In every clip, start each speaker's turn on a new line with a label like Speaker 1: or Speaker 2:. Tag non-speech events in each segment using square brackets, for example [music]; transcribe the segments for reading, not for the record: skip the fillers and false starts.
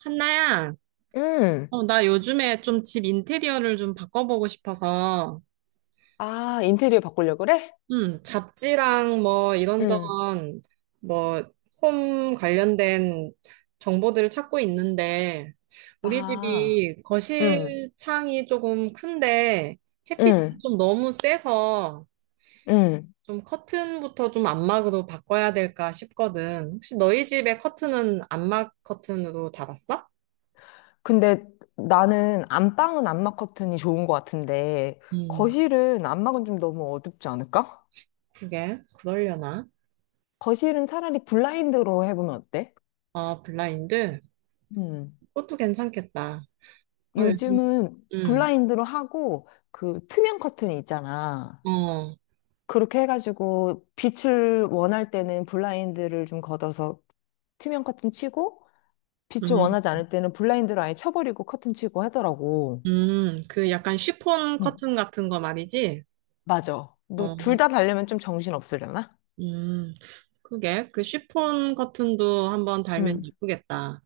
Speaker 1: 한나야,
Speaker 2: 음.
Speaker 1: 나 요즘에 좀 집 인테리어를 좀 바꿔보고 싶어서,
Speaker 2: 아, 인테리어 바꾸려고 그래?
Speaker 1: 잡지랑 뭐
Speaker 2: 음.
Speaker 1: 이런저런 뭐 홈 관련된 정보들을 찾고 있는데, 우리
Speaker 2: 아,
Speaker 1: 집이
Speaker 2: 음,
Speaker 1: 거실 창이 조금 큰데 햇빛이
Speaker 2: 음,
Speaker 1: 좀 너무 세서
Speaker 2: 음.
Speaker 1: 좀 커튼부터 좀 안막으로 바꿔야 될까 싶거든. 혹시 너희 집에 커튼은 안막 커튼으로 달았어?
Speaker 2: 근데 나는 안방은 안막 커튼이 좋은 것 같은데,
Speaker 1: 음,
Speaker 2: 거실은 안막은 좀 너무 어둡지 않을까?
Speaker 1: 그게 그러려나?
Speaker 2: 거실은 차라리 블라인드로 해보면 어때?
Speaker 1: 아, 블라인드?
Speaker 2: 음.
Speaker 1: 그것도 괜찮겠다. 아, 요즘,
Speaker 2: 요즘은
Speaker 1: 음,
Speaker 2: 블라인드로 하고, 그 투명 커튼이 있잖아.
Speaker 1: 어,
Speaker 2: 그렇게 해가지고 빛을 원할 때는 블라인드를 좀 걷어서 투명 커튼 치고, 빛을
Speaker 1: 음,
Speaker 2: 원하지 않을 때는 블라인드를 아예 쳐버리고 커튼 치고 하더라고.
Speaker 1: 그 약간 쉬폰
Speaker 2: 응,
Speaker 1: 커튼 같은 거 말이지?
Speaker 2: 맞아. 너 둘
Speaker 1: 어,
Speaker 2: 다 달려면 좀 정신 없으려나?
Speaker 1: 음, 그게, 그 쉬폰 커튼도 한번
Speaker 2: 응.
Speaker 1: 달면 예쁘겠다.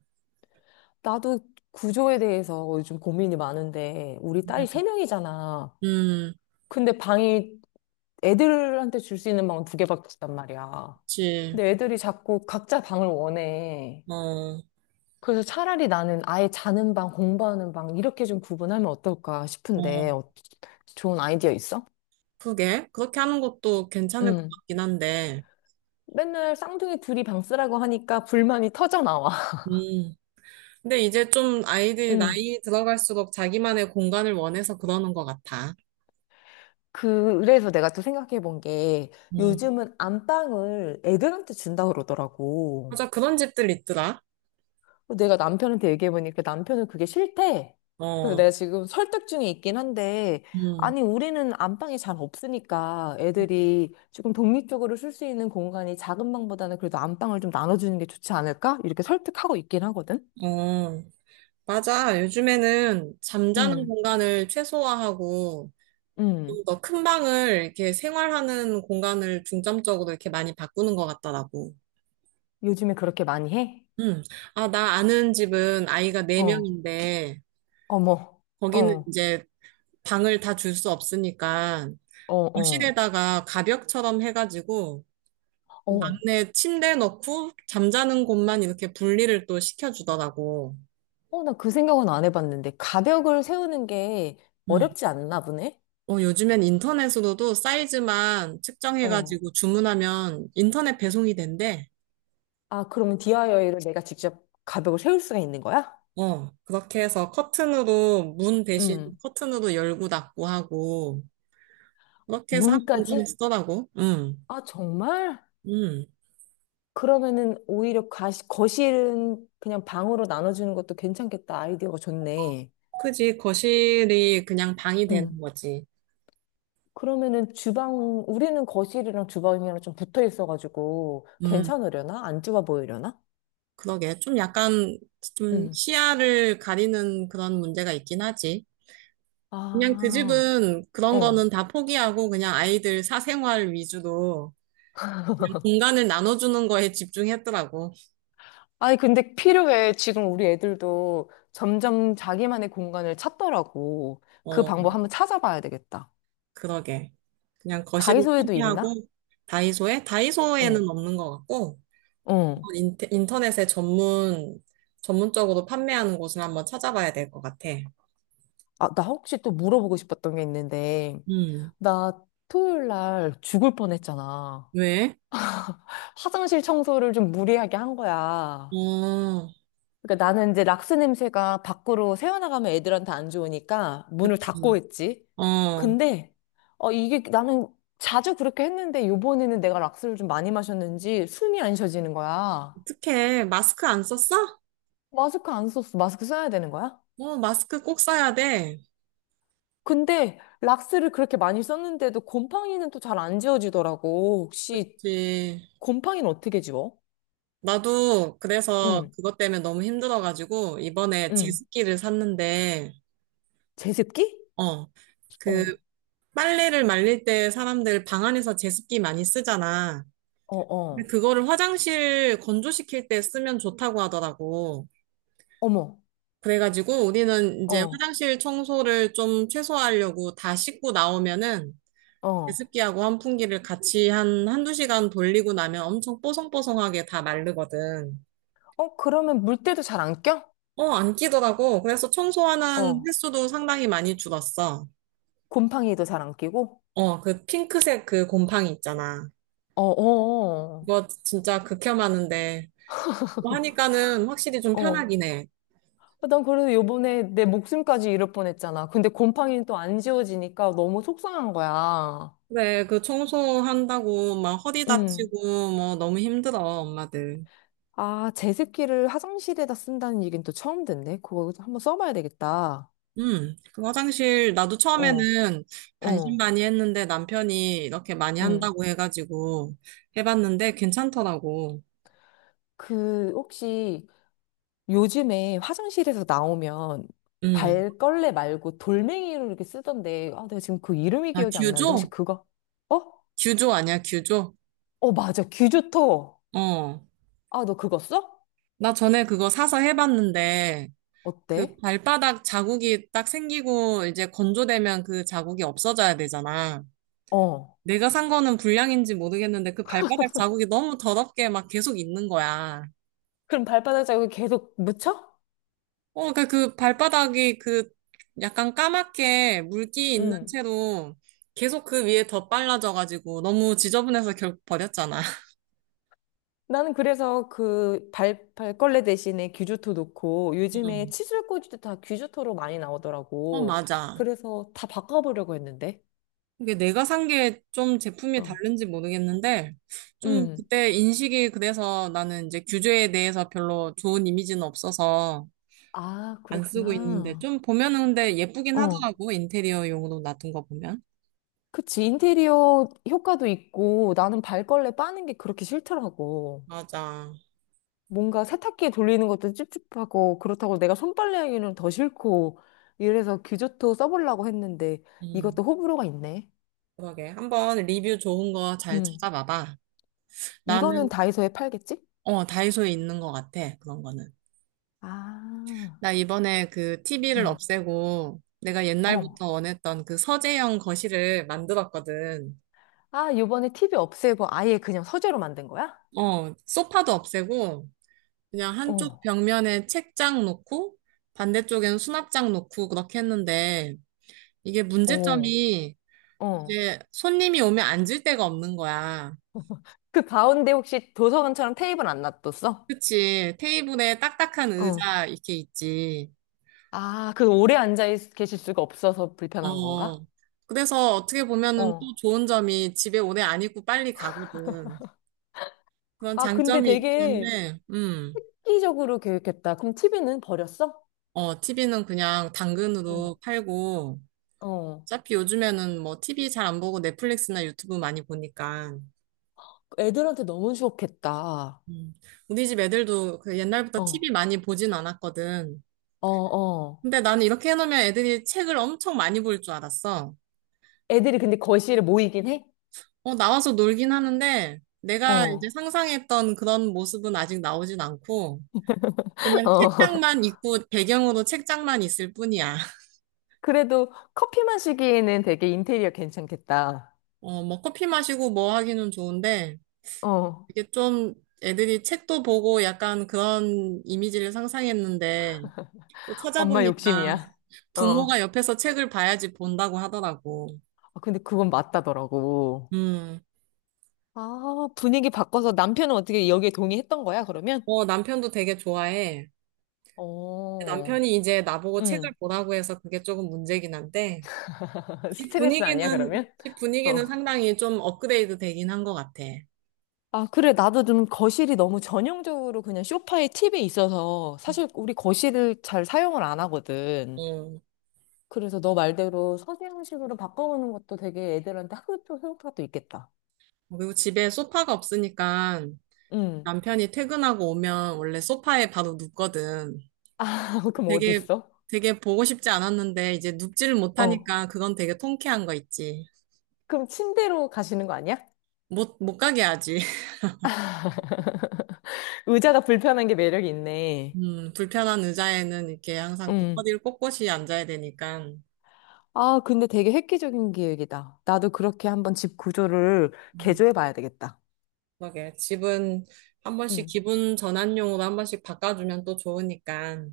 Speaker 2: 나도 구조에 대해서 요즘 고민이 많은데, 우리 딸이 세
Speaker 1: 음,
Speaker 2: 명이잖아.
Speaker 1: 음,
Speaker 2: 근데 방이 애들한테 줄 수 있는 방은 두 개밖에 없단 말이야.
Speaker 1: 그치.
Speaker 2: 근데 애들이 자꾸 각자 방을 원해.
Speaker 1: 어,
Speaker 2: 그래서 차라리 나는 아예 자는 방, 공부하는 방, 이렇게 좀 구분하면 어떨까
Speaker 1: 어,
Speaker 2: 싶은데, 어, 좋은 아이디어 있어?
Speaker 1: 그게, 그렇게 하는 것도 괜찮을 것 같긴 한데,
Speaker 2: 맨날 쌍둥이 둘이 방 쓰라고 하니까 불만이 터져 나와. [laughs]
Speaker 1: 음, 근데 이제 좀 아이들이
Speaker 2: 음.
Speaker 1: 나이 들어갈수록 자기만의 공간을 원해서 그러는 것 같아.
Speaker 2: 그래서 내가 또 생각해 본 게
Speaker 1: 음,
Speaker 2: 요즘은 안방을 애들한테 준다 그러더라고.
Speaker 1: 맞아, 그런 집들 있더라.
Speaker 2: 내가 남편한테 얘기해 보니까 남편은 그게 싫대. 그래서
Speaker 1: 어,
Speaker 2: 내가 지금 설득 중에 있긴 한데,
Speaker 1: 음,
Speaker 2: 아니, 우리는 안방이 잘 없으니까 애들이 조금 독립적으로 쓸 수 있는 공간이 작은 방보다는 그래도 안방을 좀 나눠주는 게 좋지 않을까? 이렇게 설득하고 있긴 하거든?
Speaker 1: 어. 맞아. 요즘에는 잠자는
Speaker 2: 음,
Speaker 1: 공간을 최소화하고
Speaker 2: 음.
Speaker 1: 좀 더 큰 방을 이렇게 생활하는 공간을 중점적으로 이렇게 많이 바꾸는 것 같더라고.
Speaker 2: 요즘에 그렇게 많이 해?
Speaker 1: 음. 아, 나 아는 집은 아이가
Speaker 2: 어.
Speaker 1: 4명인데
Speaker 2: 어머,
Speaker 1: 거기는
Speaker 2: 어,
Speaker 1: 이제 방을 다 줄 수 없으니까
Speaker 2: 어, 어,
Speaker 1: 거실에다가 가벽처럼 해가지고
Speaker 2: 어.
Speaker 1: 막내 침대 넣고 잠자는 곳만 이렇게 분리를 또 시켜주더라고.
Speaker 2: 어, 나 그 생각은 안 해봤는데. 가벽을 세우는 게
Speaker 1: 음.
Speaker 2: 어렵지 않나 보네?
Speaker 1: 어, 요즘엔 인터넷으로도 사이즈만
Speaker 2: 어.
Speaker 1: 측정해가지고 주문하면 인터넷 배송이 된대.
Speaker 2: 아, 그러면 DIY를 내가 직접 가벽을 세울 수가 있는 거야?
Speaker 1: 어, 그렇게 해서 커튼으로, 문 대신
Speaker 2: 음.
Speaker 1: 커튼으로 열고 닫고 하고, 그렇게 해서 한 공간에
Speaker 2: 문까지?
Speaker 1: 쓰더라고. 응,
Speaker 2: 아, 정말?
Speaker 1: 응.
Speaker 2: 그러면은 오히려 가시, 거실은 그냥 방으로 나눠주는 것도 괜찮겠다. 아이디어가 좋네.
Speaker 1: 그지, 거실이 그냥 방이 되는
Speaker 2: 음.
Speaker 1: 거지.
Speaker 2: 그러면은 주방, 우리는 거실이랑 주방이랑 좀 붙어 있어가지고
Speaker 1: 음
Speaker 2: 괜찮으려나? 안 좁아 보이려나?
Speaker 1: 그러게. 좀 약간, 좀
Speaker 2: 음.
Speaker 1: 시야를 가리는 그런 문제가 있긴 하지. 그냥 그
Speaker 2: 아.
Speaker 1: 집은 그런
Speaker 2: 어.
Speaker 1: 거는 다 포기하고 그냥 아이들 사생활 위주로 공간을 나눠주는 거에 집중했더라고.
Speaker 2: 아니, 근데 필요해. 지금 우리 애들도 점점 자기만의 공간을 찾더라고. 그
Speaker 1: 어,
Speaker 2: 방법 한번 찾아봐야 되겠다.
Speaker 1: 그러게. 그냥 거실을
Speaker 2: 다이소에도 있나?
Speaker 1: 포기하고
Speaker 2: 어,
Speaker 1: 다이소에는 없는 것 같고
Speaker 2: 어.
Speaker 1: 인터넷에 전문적으로 판매하는 곳을 한번 찾아봐야 될 것 같아.
Speaker 2: 아, 나 혹시 또 물어보고 싶었던 게 있는데,
Speaker 1: 음,
Speaker 2: 나 토요일 날 죽을 뻔했잖아.
Speaker 1: 왜?
Speaker 2: 화장실 청소를 좀 무리하게 한 거야.
Speaker 1: 어,
Speaker 2: 그러니까 나는 이제 락스 냄새가 밖으로 새어나가면 애들한테 안 좋으니까 문을
Speaker 1: 그치.
Speaker 2: 닫고 했지.
Speaker 1: 어,
Speaker 2: 근데 이게 나는 자주 그렇게 했는데 요번에는 내가 락스를 좀 많이 마셨는지 숨이 안 쉬어지는 거야.
Speaker 1: 어떡해. 마스크 안 썼어?
Speaker 2: 마스크 안 썼어. 마스크 써야 되는 거야?
Speaker 1: 어, 마스크 꼭 써야 돼.
Speaker 2: 근데 락스를 그렇게 많이 썼는데도 곰팡이는 또 잘 안 지워지더라고. 혹시
Speaker 1: 그치.
Speaker 2: 곰팡이는 어떻게 지워?
Speaker 1: 나도 그래서
Speaker 2: 응,
Speaker 1: 그것 때문에 너무 힘들어가지고 이번에
Speaker 2: 응.
Speaker 1: 제습기를 샀는데,
Speaker 2: 제습기?
Speaker 1: 어, 그
Speaker 2: 어,
Speaker 1: 빨래를 말릴 때 사람들 방 안에서 제습기 많이 쓰잖아.
Speaker 2: 어,
Speaker 1: 근데
Speaker 2: 어.
Speaker 1: 그거를 화장실 건조시킬 때 쓰면 좋다고 하더라고.
Speaker 2: 어머,
Speaker 1: 그래가지고 우리는 이제
Speaker 2: 어,
Speaker 1: 화장실 청소를 좀 최소화하려고 다 씻고 나오면은
Speaker 2: 어.
Speaker 1: 제습기하고 환풍기를 같이 한 한두 시간 돌리고 나면 엄청 뽀송뽀송하게 다 마르거든.
Speaker 2: 어, 그러면 물때도 잘 안 껴?
Speaker 1: 어, 안 끼더라고. 그래서 청소하는
Speaker 2: 어.
Speaker 1: 횟수도 상당히 많이 줄었어.
Speaker 2: 곰팡이도 잘 안 끼고?
Speaker 1: 어, 그 핑크색 그 곰팡이 있잖아.
Speaker 2: 어, 어,
Speaker 1: 그거 진짜 극혐하는데 뭐 하니까는 확실히 좀
Speaker 2: 어. 어.
Speaker 1: 편하긴 해.
Speaker 2: 난 그래도 요번에 내 목숨까지 잃을 뻔했잖아. 근데 곰팡이는 또 안 지워지니까 너무 속상한 거야.
Speaker 1: 그래, 그 청소한다고 막 허리
Speaker 2: 음.
Speaker 1: 다치고 뭐 너무 힘들어, 엄마들.
Speaker 2: 아, 제습기를 화장실에다 쓴다는 얘기는 또 처음 듣네. 그거 한번 써봐야 되겠다.
Speaker 1: 그 화장실 나도
Speaker 2: 어,
Speaker 1: 처음에는
Speaker 2: 어,
Speaker 1: 반신반의 했는데 남편이 이렇게 많이
Speaker 2: 음.
Speaker 1: 한다고 해가지고 해봤는데 괜찮더라고.
Speaker 2: 그, 혹시 요즘에 화장실에서 나오면
Speaker 1: 음.
Speaker 2: 발걸레 말고 돌멩이로 이렇게 쓰던데, 아, 내가 지금 그 이름이
Speaker 1: 아,
Speaker 2: 기억이 안 나는데, 혹시
Speaker 1: 듀조?
Speaker 2: 그거? 어?
Speaker 1: 듀조 아니야, 듀조?
Speaker 2: 어, 맞아. 귀좋토.
Speaker 1: 어.
Speaker 2: 아, 너 그거 써?
Speaker 1: 나 전에 그거 사서 해봤는데 그
Speaker 2: 어때?
Speaker 1: 발바닥 자국이 딱 생기고 이제 건조되면 그 자국이 없어져야 되잖아.
Speaker 2: 어.
Speaker 1: 내가 산 거는 불량인지 모르겠는데 그 발바닥 자국이 너무 더럽게 막 계속 있는 거야.
Speaker 2: 그럼 발바닥 자국이 계속 묻혀?
Speaker 1: 어, 그 발바닥이 그 약간 까맣게 물기 있는
Speaker 2: 응.
Speaker 1: 채로 계속 그 위에 더 빨라져가지고 너무 지저분해서 결국 버렸잖아.
Speaker 2: 나는 그래서 그 발, 발걸레 대신에 귀주토 넣고
Speaker 1: [laughs]
Speaker 2: 요즘에
Speaker 1: 음.
Speaker 2: 칫솔 꽂이도 다 귀주토로 많이
Speaker 1: 어,
Speaker 2: 나오더라고.
Speaker 1: 맞아.
Speaker 2: 그래서 다 바꿔보려고 했는데.
Speaker 1: 이게 내가 산 게 좀 제품이
Speaker 2: 어.
Speaker 1: 다른지 모르겠는데 좀
Speaker 2: 응.
Speaker 1: 그때 인식이 그래서 나는 이제 규제에 대해서 별로 좋은 이미지는 없어서
Speaker 2: 아,
Speaker 1: 안 쓰고 있는데
Speaker 2: 그랬구나.
Speaker 1: 좀 보면은 근데 예쁘긴
Speaker 2: 어.
Speaker 1: 하더라고 인테리어용으로 놔둔 거 보면.
Speaker 2: 그치. 인테리어 효과도 있고 나는 발걸레 빠는 게 그렇게 싫더라고.
Speaker 1: 맞아.
Speaker 2: 뭔가 세탁기에 돌리는 것도 찝찝하고 그렇다고 내가 손빨래 하기는 더 싫고 이래서 규조토 써보려고 했는데 이것도
Speaker 1: 음,
Speaker 2: 호불호가 있네.
Speaker 1: 그러게. 한번 리뷰 좋은 거 잘
Speaker 2: 음.
Speaker 1: 찾아봐봐.
Speaker 2: 이거는
Speaker 1: 나는,
Speaker 2: 다이소에 팔겠지?
Speaker 1: 어, 다이소에 있는 것 같아. 그런 거는.
Speaker 2: 아.
Speaker 1: 나 이번에 그 TV를
Speaker 2: 음.
Speaker 1: 없애고 내가
Speaker 2: 어.
Speaker 1: 옛날부터 원했던 그 서재형 거실을 만들었거든.
Speaker 2: 아, 요번에 티비 없애고 아예 그냥 서재로 만든 거야?
Speaker 1: 어, 소파도 없애고 그냥 한쪽
Speaker 2: 어.
Speaker 1: 벽면에 책장 놓고 반대쪽에는 수납장 놓고 그렇게 했는데 이게
Speaker 2: 어.
Speaker 1: 문제점이
Speaker 2: 어.
Speaker 1: 이제 손님이 오면 앉을 데가 없는 거야.
Speaker 2: [laughs] 그 가운데 혹시 도서관처럼 테이블 안 놔뒀어?
Speaker 1: 그치. 테이블에 딱딱한
Speaker 2: 어.
Speaker 1: 의자 이렇게 있지.
Speaker 2: 아, 그 오래 앉아 있- 계실 수가 없어서 불편한 건가?
Speaker 1: 어. 그래서 어떻게 보면은 또
Speaker 2: 어.
Speaker 1: 좋은 점이 집에 오래 안 있고 빨리 가거든. 그런
Speaker 2: 아, 근데
Speaker 1: 장점이 있긴
Speaker 2: 되게
Speaker 1: 한데.
Speaker 2: 획기적으로 계획했다. 그럼 TV는 버렸어?
Speaker 1: 어, TV는 그냥
Speaker 2: 응.
Speaker 1: 당근으로 팔고,
Speaker 2: 어.
Speaker 1: 어차피 요즘에는 뭐 TV 잘 안 보고 넷플릭스나 유튜브 많이 보니까.
Speaker 2: 애들한테 너무 좋겠다.
Speaker 1: 음. 우리 집 애들도 그 옛날부터
Speaker 2: 어.
Speaker 1: TV 많이 보진 않았거든.
Speaker 2: 어, 어.
Speaker 1: 근데 나는 이렇게 해놓으면 애들이 책을 엄청 많이 볼 줄 알았어.
Speaker 2: 애들이 근데 거실에 모이긴 해?
Speaker 1: 어, 나와서 놀긴 하는데, 내가 이제
Speaker 2: 어.
Speaker 1: 상상했던 그런 모습은 아직 나오진 않고,
Speaker 2: [laughs]
Speaker 1: 그냥
Speaker 2: 어.
Speaker 1: 책장만 있고, 배경으로 책장만 있을 뿐이야. [laughs]
Speaker 2: 그래도 커피만 시기에는 되게 인테리어 괜찮겠다.
Speaker 1: 어, 뭐 커피 마시고 뭐 하기는 좋은데,
Speaker 2: 어.
Speaker 1: 이게 좀 애들이 책도 보고 약간 그런 이미지를 상상했는데, 또
Speaker 2: 엄마
Speaker 1: 찾아보니까
Speaker 2: 욕심이야. 어.
Speaker 1: 부모가
Speaker 2: 아,
Speaker 1: 옆에서 책을 봐야지 본다고 하더라고.
Speaker 2: 근데 그건 맞다더라고.
Speaker 1: 음,
Speaker 2: 아, 분위기 바꿔서 남편은 어떻게 여기에 동의했던 거야, 그러면?
Speaker 1: 어, 남편도 되게 좋아해.
Speaker 2: 어.
Speaker 1: 남편이 이제 나보고 책을
Speaker 2: 응.
Speaker 1: 보라고 해서 그게 조금 문제긴 한데,
Speaker 2: [laughs] 스트레스 아니야,
Speaker 1: 분위기는,
Speaker 2: 그러면?
Speaker 1: 집 분위기는
Speaker 2: 어.
Speaker 1: 상당히 좀 업그레이드 되긴 한 것 같아.
Speaker 2: 아, 그래. 나도 좀 거실이 너무 전형적으로 그냥 소파에 팁이 있어서 사실 우리 거실을 잘 사용을 안 하거든.
Speaker 1: 어.
Speaker 2: 그래서 너 말대로 서재형식으로 바꿔보는 것도 되게 애들한테 학교 효과가 또 있겠다.
Speaker 1: 그리고 집에 소파가 없으니까
Speaker 2: 응.
Speaker 1: 남편이 퇴근하고 오면 원래 소파에 바로 눕거든.
Speaker 2: [laughs] 그럼 어디
Speaker 1: 되게,
Speaker 2: 있어?
Speaker 1: 되게 보고 싶지 않았는데 이제 눕지를
Speaker 2: 어.
Speaker 1: 못하니까 그건 되게 통쾌한 거 있지.
Speaker 2: 그럼 침대로 가시는 거 아니야?
Speaker 1: 못 가게 하지. [laughs]
Speaker 2: 의자가 불편한 게 매력이 있네.
Speaker 1: 불편한 의자에는 이렇게 항상 또
Speaker 2: 응.
Speaker 1: 허리를 꼿꼿이 앉아야 되니까.
Speaker 2: 아, 근데 되게 획기적인 기획이다. 나도 그렇게 한번 집 구조를
Speaker 1: 음,
Speaker 2: 개조해 봐야 되겠다.
Speaker 1: 그러게. 집은 한 번씩
Speaker 2: 응.
Speaker 1: 기분 전환용으로 한 번씩 바꿔주면 또 좋으니까.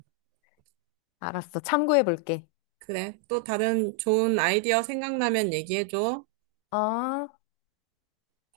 Speaker 2: 알았어. 참고해 볼게.
Speaker 1: 그래. 또 다른 좋은 아이디어 생각나면 얘기해줘.
Speaker 2: 어.